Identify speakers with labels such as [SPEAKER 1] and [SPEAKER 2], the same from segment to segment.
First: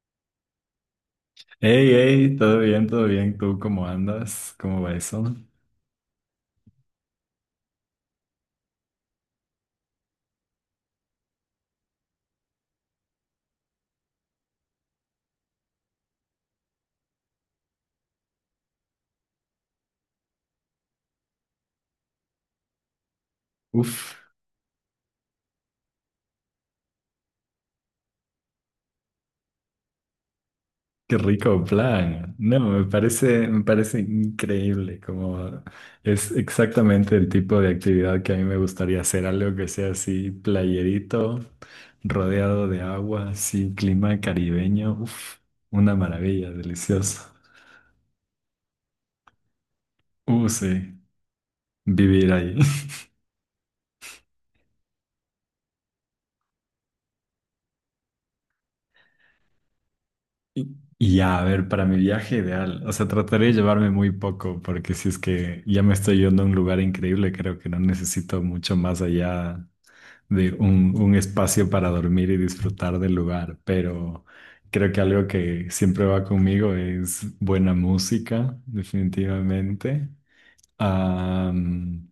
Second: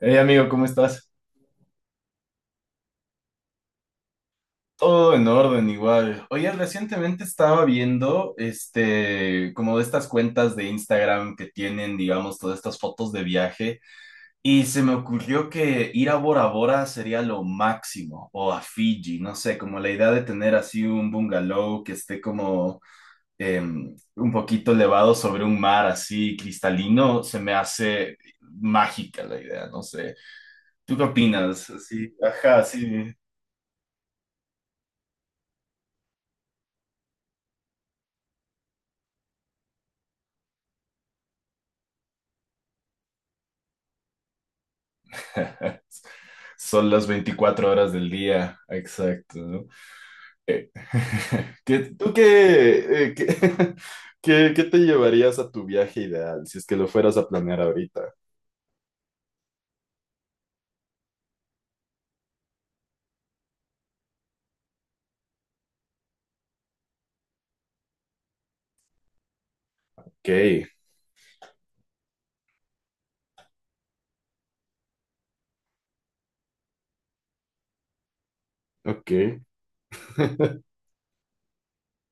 [SPEAKER 1] Hey amigo, ¿cómo estás?
[SPEAKER 2] Hey, hey, todo bien, todo bien. ¿Tú cómo andas? ¿Cómo va
[SPEAKER 1] Todo en
[SPEAKER 2] eso?
[SPEAKER 1] orden igual. Oye, recientemente estaba viendo como de estas cuentas de Instagram que tienen, digamos, todas estas fotos de viaje y se me ocurrió que ir a Bora Bora sería lo máximo o a Fiji, no sé, como la idea de tener así un bungalow que esté como
[SPEAKER 2] Uf,
[SPEAKER 1] un poquito elevado sobre un mar así cristalino, se me hace mágica la idea, no sé. ¿Tú qué
[SPEAKER 2] qué rico
[SPEAKER 1] opinas? Sí,
[SPEAKER 2] plan. No,
[SPEAKER 1] ajá,
[SPEAKER 2] me
[SPEAKER 1] sí.
[SPEAKER 2] parece, me parece increíble. Como es exactamente el tipo de actividad que a mí me gustaría hacer, algo que sea así, playerito, rodeado de agua, así, clima caribeño. Uf, una maravilla,
[SPEAKER 1] Son las
[SPEAKER 2] delicioso.
[SPEAKER 1] 24 horas del día, exacto, ¿no? Eh,
[SPEAKER 2] Sí,
[SPEAKER 1] ¿Tú
[SPEAKER 2] vivir ahí.
[SPEAKER 1] qué, qué te llevarías a tu viaje ideal si es que lo fueras a planear ahorita?
[SPEAKER 2] Y ya, a ver, para mi viaje ideal, o sea, trataré de llevarme muy poco, porque si es que ya me estoy yendo a un lugar increíble, creo que no necesito mucho más allá
[SPEAKER 1] Ok,
[SPEAKER 2] de un espacio para dormir y disfrutar del lugar, pero creo que algo que siempre va conmigo es buena música,
[SPEAKER 1] ok.
[SPEAKER 2] definitivamente. Am,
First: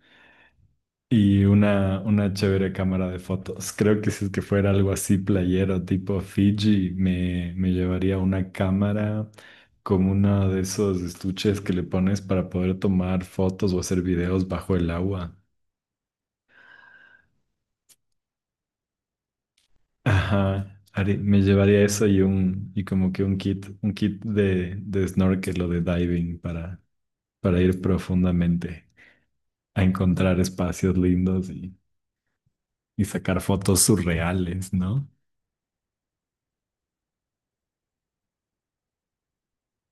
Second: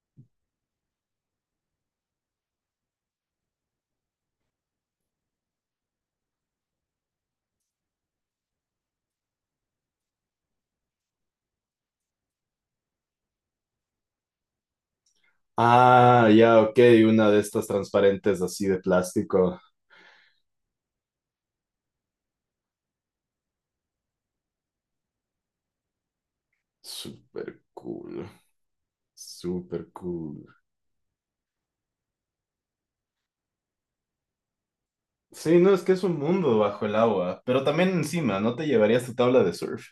[SPEAKER 2] y una chévere cámara de fotos. Creo que si es que fuera algo así playero, tipo Fiji, me llevaría una cámara como uno de esos estuches que le pones para poder tomar fotos o hacer videos bajo el agua.
[SPEAKER 1] Ah, ya, ok, una de estas transparentes así de plástico.
[SPEAKER 2] Ajá. Me llevaría eso y un, y como que un kit de snorkel o de diving para
[SPEAKER 1] Súper
[SPEAKER 2] ir
[SPEAKER 1] cool,
[SPEAKER 2] profundamente a
[SPEAKER 1] súper
[SPEAKER 2] encontrar
[SPEAKER 1] cool.
[SPEAKER 2] espacios lindos y sacar fotos surreales, ¿no?
[SPEAKER 1] Sí, no, es que es un mundo bajo el agua, pero también encima, ¿no te llevarías tu tabla de surf?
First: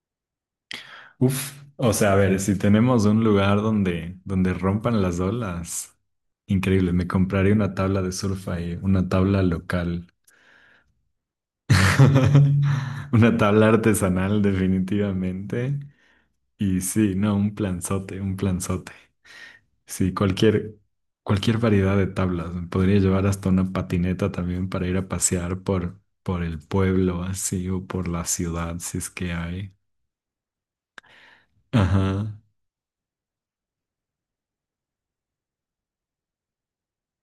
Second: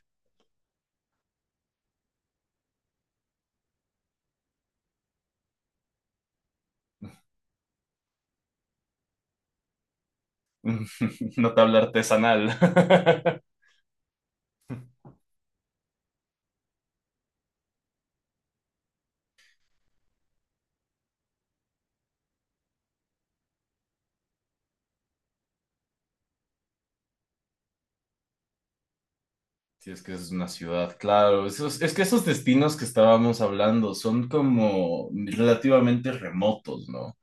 [SPEAKER 2] Uf, o sea, a ver, si tenemos un lugar donde, donde rompan las olas, increíble, me compraría una tabla de surf ahí, una tabla local,
[SPEAKER 1] Una tabla artesanal.
[SPEAKER 2] una tabla artesanal definitivamente. Y sí, no, un planzote, un planzote. Sí, cualquier, cualquier variedad de tablas. Me podría llevar hasta una patineta también para ir a pasear por el pueblo así o por la ciudad, si es que hay.
[SPEAKER 1] Sí, es que es una ciudad, claro. Es que esos
[SPEAKER 2] Ajá.
[SPEAKER 1] destinos que estábamos hablando son como relativamente remotos, ¿no?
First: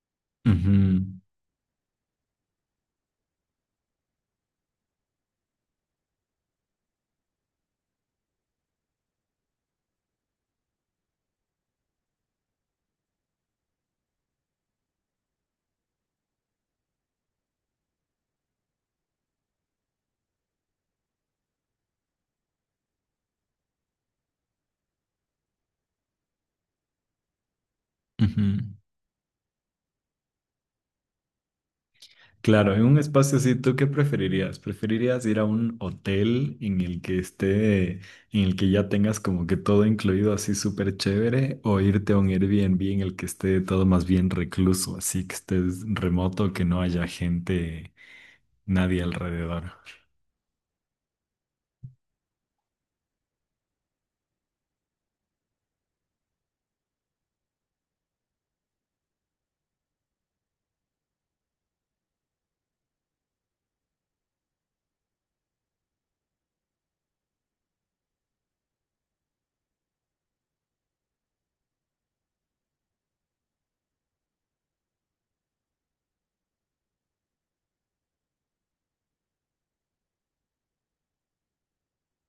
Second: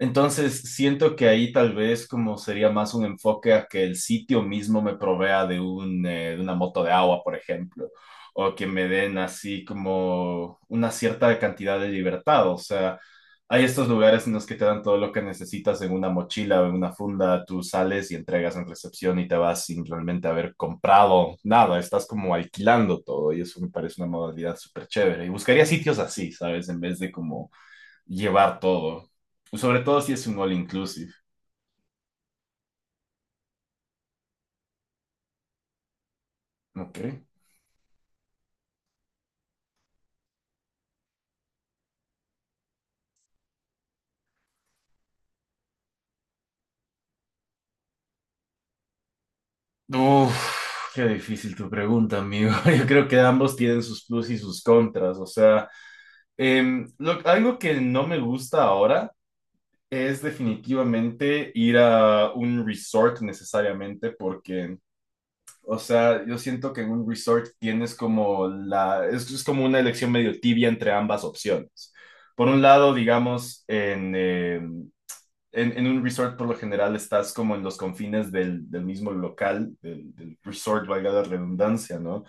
[SPEAKER 1] Entonces, siento
[SPEAKER 2] ujú,
[SPEAKER 1] que ahí tal vez como sería más un enfoque a que el sitio mismo me provea de un, de una moto de agua, por ejemplo, o que me den así como una cierta cantidad de libertad. O sea, hay estos lugares en los que te dan todo lo que necesitas en una mochila o en una funda, tú sales y entregas en recepción y te vas sin realmente haber comprado nada, estás como alquilando todo y eso me parece una modalidad súper chévere. Y buscaría sitios así, ¿sabes? En vez de como llevar
[SPEAKER 2] ujú.
[SPEAKER 1] todo. Sobre todo si es un all inclusive.
[SPEAKER 2] Claro, en un espacio así, ¿tú qué preferirías? ¿Preferirías ir a un hotel en
[SPEAKER 1] Ok.
[SPEAKER 2] el que esté, en el que ya tengas como que todo incluido así súper chévere, o irte a un Airbnb en el que esté todo más bien recluso, así que estés remoto, que no haya gente, nadie alrededor?
[SPEAKER 1] Uf, qué difícil tu pregunta, amigo. Yo creo que ambos tienen sus plus y sus contras. O sea, algo que no me gusta ahora es definitivamente ir a un resort necesariamente porque... O sea, yo siento que en un resort tienes como es como una elección medio tibia entre ambas opciones. Por un lado, digamos, en un resort por lo general estás como en los confines del mismo local, del resort, valga la redundancia, ¿no?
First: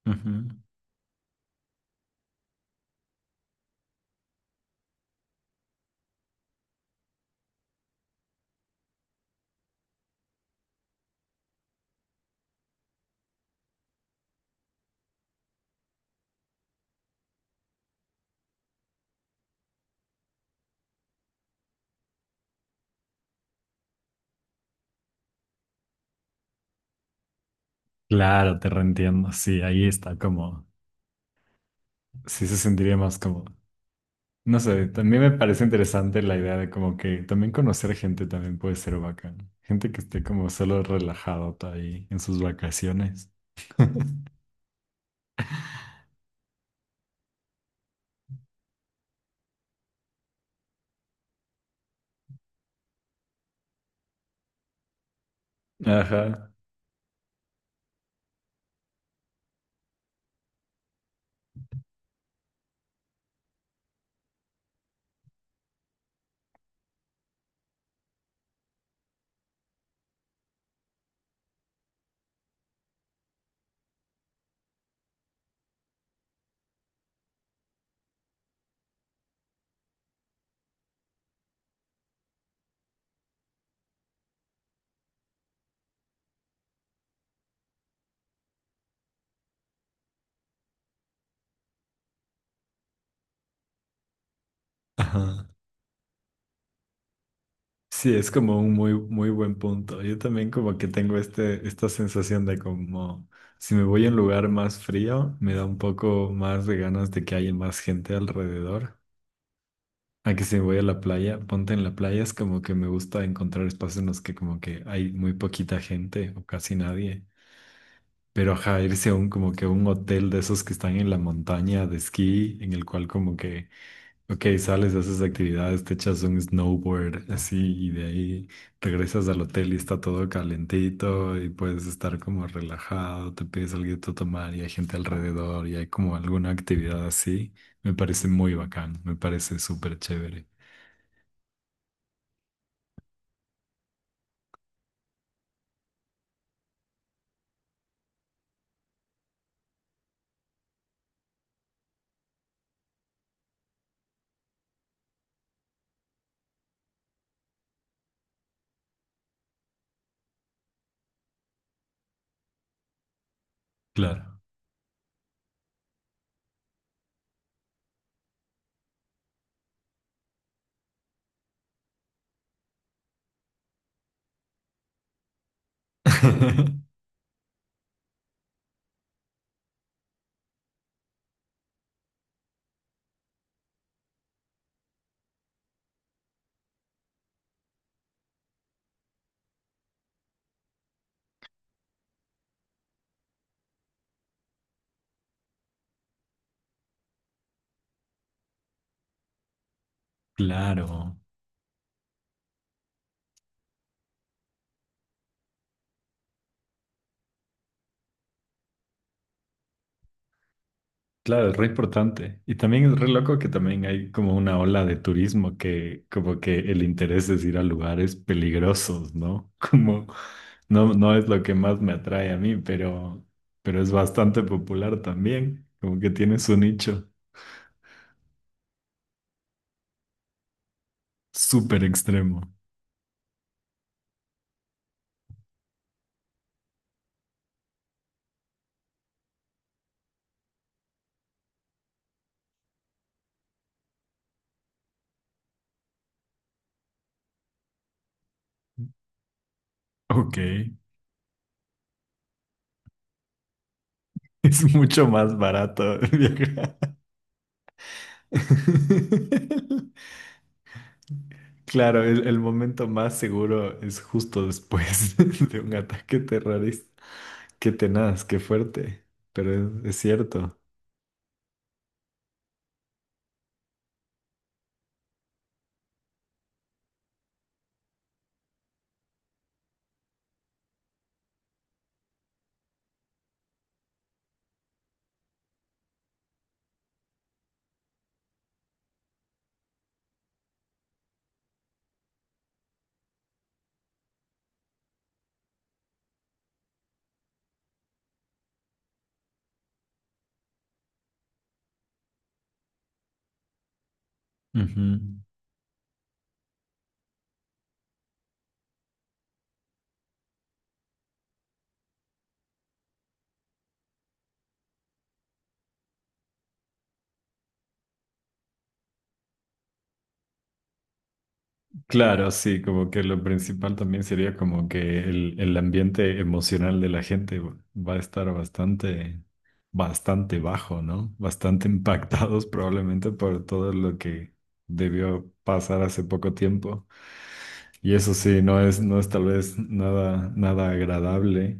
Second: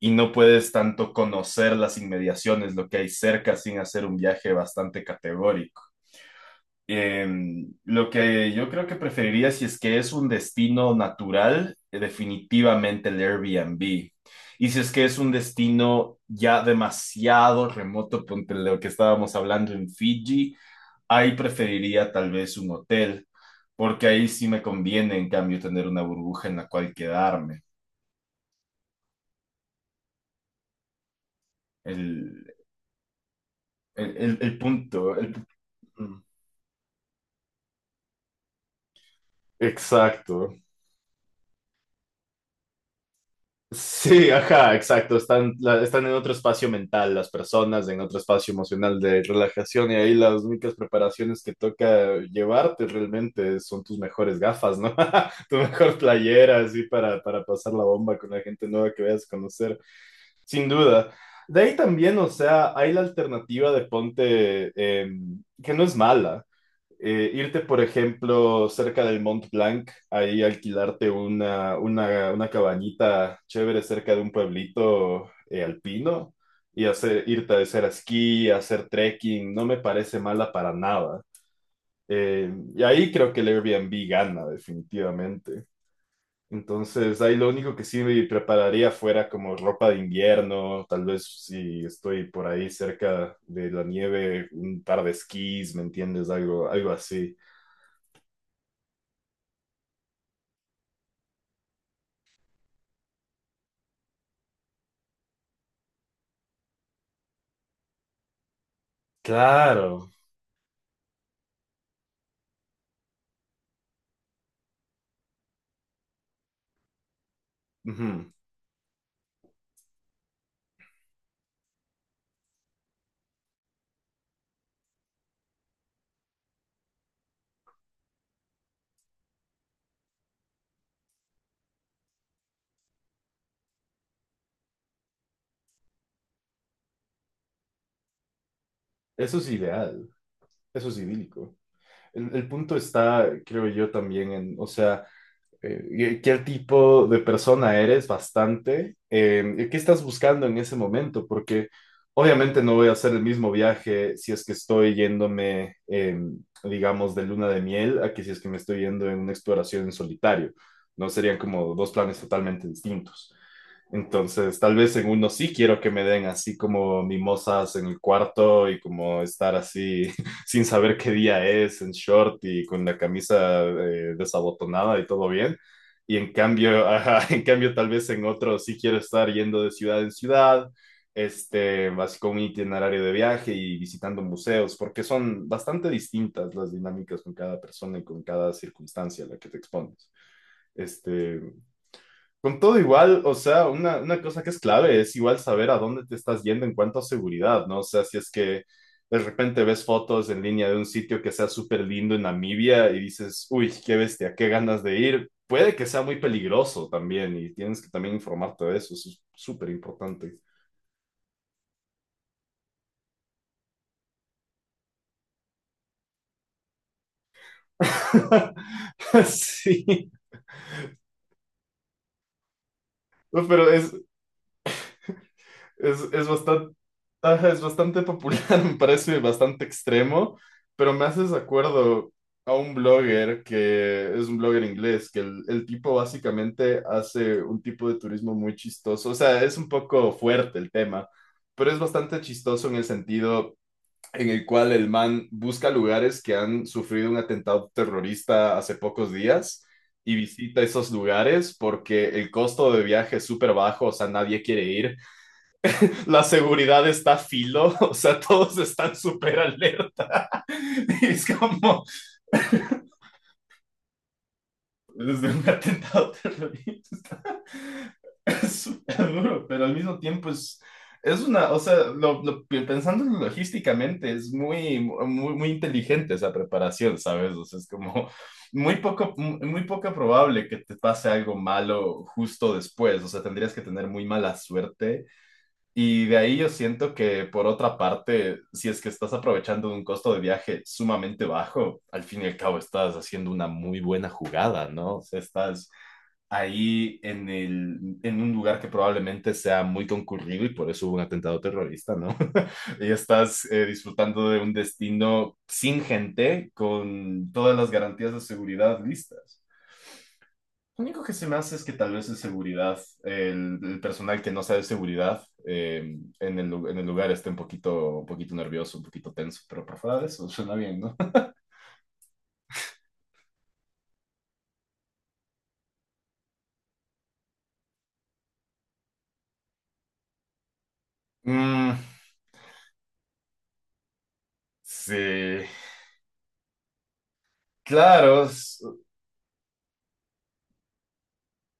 [SPEAKER 1] Y no
[SPEAKER 2] Ujú.
[SPEAKER 1] puedes tanto conocer las inmediaciones, lo que hay cerca, sin hacer un viaje bastante categórico. Lo que yo creo que preferiría si es que es un destino natural, definitivamente el Airbnb. Y si es que es un destino ya demasiado remoto, ponte lo que estábamos hablando en Fiji, ahí preferiría tal vez un hotel, porque ahí sí me conviene, en cambio, tener una burbuja en la cual quedarme.
[SPEAKER 2] Claro, te reentiendo, sí, ahí está como,
[SPEAKER 1] El,
[SPEAKER 2] sí se sentiría más cómodo.
[SPEAKER 1] el, el- el
[SPEAKER 2] No sé,
[SPEAKER 1] punto.
[SPEAKER 2] también me
[SPEAKER 1] el-
[SPEAKER 2] parece interesante la idea de como que también conocer gente también puede ser bacán. Gente que esté como
[SPEAKER 1] Exacto.
[SPEAKER 2] solo relajado ahí en sus vacaciones.
[SPEAKER 1] Sí, ajá, exacto. Están en otro espacio mental las personas, en otro espacio emocional de relajación y ahí las únicas preparaciones que toca llevarte realmente son tus mejores gafas, ¿no? Tu mejor
[SPEAKER 2] Ajá,
[SPEAKER 1] playera, así para pasar la bomba con la gente nueva que vayas a conocer. Sin duda. De ahí también, o sea, hay la alternativa de ponte, que no es mala. Irte, por ejemplo, cerca del Mont Blanc, ahí alquilarte una cabañita chévere cerca de un pueblito alpino y irte a hacer esquí, a hacer trekking, no me parece mala para nada. Y ahí creo que el Airbnb gana, definitivamente. Entonces, ahí lo único que sí me prepararía fuera como ropa de invierno, tal vez si estoy por ahí cerca de la nieve, un par de
[SPEAKER 2] ajá.
[SPEAKER 1] esquís, ¿me entiendes? Algo, algo así.
[SPEAKER 2] Sí, es como un muy, muy buen punto. Yo también como que tengo este, esta sensación de como si me voy a un lugar más frío, me da un poco más de ganas de que haya más gente alrededor.
[SPEAKER 1] Claro.
[SPEAKER 2] A que si voy a la playa, ponte en la playa, es como que me gusta encontrar espacios en los que como que hay muy poquita gente o casi nadie.
[SPEAKER 1] Ujú.
[SPEAKER 2] Pero ajá, irse a un como que a un hotel de esos que están en la montaña de esquí, en el cual como que, ok, sales, haces actividades, te echas un snowboard así y de ahí regresas al hotel y está todo calentito y puedes estar como relajado, te pides algo de tomar y hay gente alrededor y hay como alguna actividad así. Me parece muy bacán, me
[SPEAKER 1] Eso es
[SPEAKER 2] parece súper
[SPEAKER 1] ideal,
[SPEAKER 2] chévere.
[SPEAKER 1] eso es idílico. El punto está, creo yo, también en, o sea, ¿qué tipo de persona eres bastante? Y ¿qué estás buscando en ese momento? Porque obviamente no voy a hacer el mismo viaje si es que estoy yéndome, digamos, de luna de miel a que si es que me estoy yendo en una exploración en solitario. No serían como dos planes totalmente distintos.
[SPEAKER 2] Claro.
[SPEAKER 1] Entonces, tal vez en uno sí quiero que me den así como mimosas en el cuarto y como estar así sin saber qué día es, en short y con la camisa desabotonada y todo bien. Y en cambio, ajá, en cambio, tal vez en otro sí quiero estar yendo de ciudad en ciudad, este, así con un itinerario de viaje y visitando museos, porque son bastante distintas las dinámicas con cada persona y con cada circunstancia a la que te expones. Este, con todo igual, o sea, una cosa que es clave es igual saber a dónde te estás yendo en cuanto a seguridad, ¿no? O sea, si es que de repente ves fotos en línea de un
[SPEAKER 2] Claro.
[SPEAKER 1] sitio que sea súper lindo en Namibia y dices, uy, qué bestia, qué ganas de ir, puede que sea muy peligroso también y tienes que también informarte de eso, eso es súper importante.
[SPEAKER 2] Claro, es re importante. Y también es re loco que también hay como una ola de turismo que como que el interés es ir a lugares peligrosos, ¿no? Como
[SPEAKER 1] Sí,
[SPEAKER 2] no, no es lo que más me atrae a mí,
[SPEAKER 1] no, pero
[SPEAKER 2] pero es
[SPEAKER 1] es,
[SPEAKER 2] bastante popular también. Como
[SPEAKER 1] Es,
[SPEAKER 2] que
[SPEAKER 1] es
[SPEAKER 2] tiene su
[SPEAKER 1] bastante,
[SPEAKER 2] nicho
[SPEAKER 1] ajá, es bastante popular, me parece bastante extremo, pero me haces
[SPEAKER 2] súper
[SPEAKER 1] acuerdo
[SPEAKER 2] extremo.
[SPEAKER 1] a un blogger que es un blogger inglés, que el tipo básicamente hace un tipo de turismo muy chistoso, o sea, es un poco fuerte el tema, pero es bastante chistoso en el sentido en el cual el man busca lugares que han sufrido un atentado terrorista hace pocos días y
[SPEAKER 2] Ok,
[SPEAKER 1] visita esos lugares porque el costo de viaje es súper bajo, o sea, nadie quiere
[SPEAKER 2] es
[SPEAKER 1] ir
[SPEAKER 2] mucho más barato
[SPEAKER 1] la
[SPEAKER 2] viajar.
[SPEAKER 1] seguridad está a filo, o sea, todos están súper alerta. Y es como
[SPEAKER 2] Claro, el momento más seguro es justo después
[SPEAKER 1] desde un
[SPEAKER 2] de un
[SPEAKER 1] atentado
[SPEAKER 2] ataque terrorista.
[SPEAKER 1] terrorista.
[SPEAKER 2] Qué tenaz, qué
[SPEAKER 1] Es
[SPEAKER 2] fuerte,
[SPEAKER 1] súper duro,
[SPEAKER 2] pero
[SPEAKER 1] pero al
[SPEAKER 2] es
[SPEAKER 1] mismo tiempo
[SPEAKER 2] cierto.
[SPEAKER 1] es una, o sea, pensándolo logísticamente, es muy, muy, muy inteligente esa preparación, ¿sabes? O sea, es como muy poco, muy muy poco probable que te pase algo malo justo después, o sea, tendrías que tener muy mala suerte. Y de ahí yo siento que, por otra parte, si es que estás aprovechando de un costo de viaje sumamente bajo, al fin y al cabo estás haciendo una muy buena jugada, ¿no? O sea, estás ahí en un lugar que probablemente sea muy concurrido y por eso hubo un atentado terrorista, ¿no? Y estás disfrutando de un
[SPEAKER 2] Ujú.
[SPEAKER 1] destino sin gente, con todas las garantías de seguridad listas. Lo único que se me hace es que tal vez de seguridad, el personal que no sea de seguridad en en el lugar esté un poquito nervioso, un poquito tenso, pero por fuera de eso suena bien, ¿no?
[SPEAKER 2] Claro, sí, como que lo principal también sería como que el ambiente emocional de la gente va a estar bastante, bastante bajo, ¿no? Bastante
[SPEAKER 1] Mm,
[SPEAKER 2] impactados probablemente por todo lo que debió
[SPEAKER 1] sí,
[SPEAKER 2] pasar hace poco tiempo. Y eso
[SPEAKER 1] claro,
[SPEAKER 2] sí, no es, no es tal vez nada, nada agradable.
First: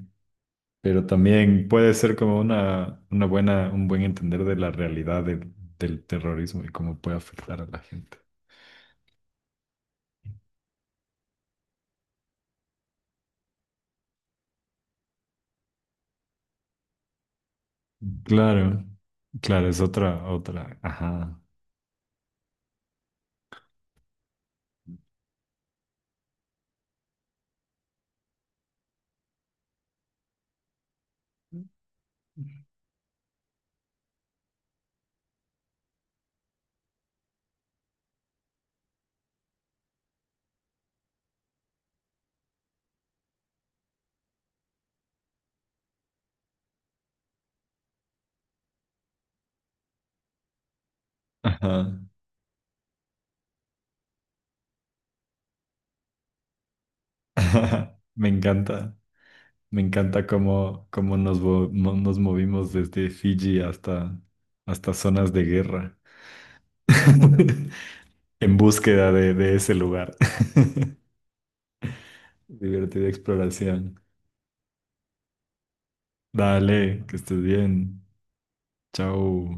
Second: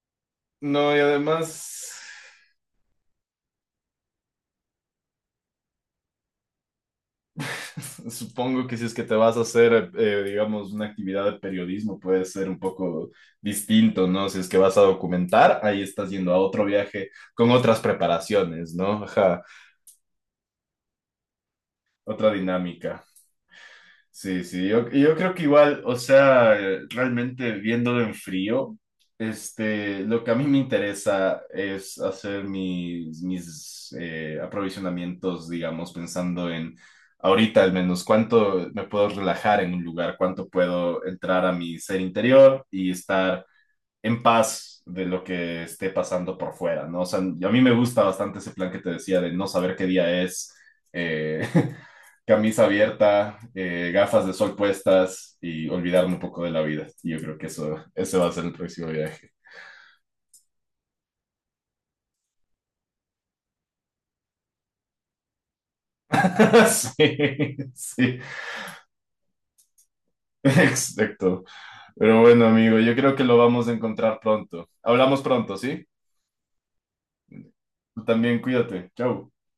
[SPEAKER 1] no, y
[SPEAKER 2] Pero también
[SPEAKER 1] además
[SPEAKER 2] puede ser como una buena, un buen entender de la realidad del del terrorismo y cómo puede afectar a la gente.
[SPEAKER 1] supongo que si es que te vas a hacer, digamos, una actividad de periodismo puede ser un poco distinto, ¿no? Si es que vas a documentar, ahí estás yendo a otro viaje con otras preparaciones,
[SPEAKER 2] Claro,
[SPEAKER 1] ¿no? Ajá,
[SPEAKER 2] claro, es otra, otra. Ajá,
[SPEAKER 1] otra dinámica. Sí, sí, yo creo que igual, o sea, realmente viéndolo en frío, este, lo que a mí me interesa es hacer mis aprovisionamientos, digamos, pensando en ahorita al menos cuánto me puedo relajar en un lugar, cuánto puedo entrar a mi ser interior y estar en paz de lo que esté pasando por fuera, ¿no? O sea, a mí me gusta bastante ese plan que te decía de no saber qué día es. Eh,
[SPEAKER 2] ajá.
[SPEAKER 1] camisa abierta, gafas de sol puestas y olvidarme un poco de la vida. Y yo creo que eso,
[SPEAKER 2] ajá.
[SPEAKER 1] ese va a ser el próximo viaje.
[SPEAKER 2] Me encanta cómo, cómo nos, nos movimos desde Fiji hasta, hasta zonas de guerra
[SPEAKER 1] Sí, sí,
[SPEAKER 2] en búsqueda de ese lugar.
[SPEAKER 1] exacto. Pero bueno, amigo, yo
[SPEAKER 2] Divertida
[SPEAKER 1] creo que lo vamos a
[SPEAKER 2] exploración.
[SPEAKER 1] encontrar pronto. Hablamos pronto, ¿sí?
[SPEAKER 2] Dale, que estés bien.
[SPEAKER 1] Tú también cuídate. Chau.
[SPEAKER 2] Chao.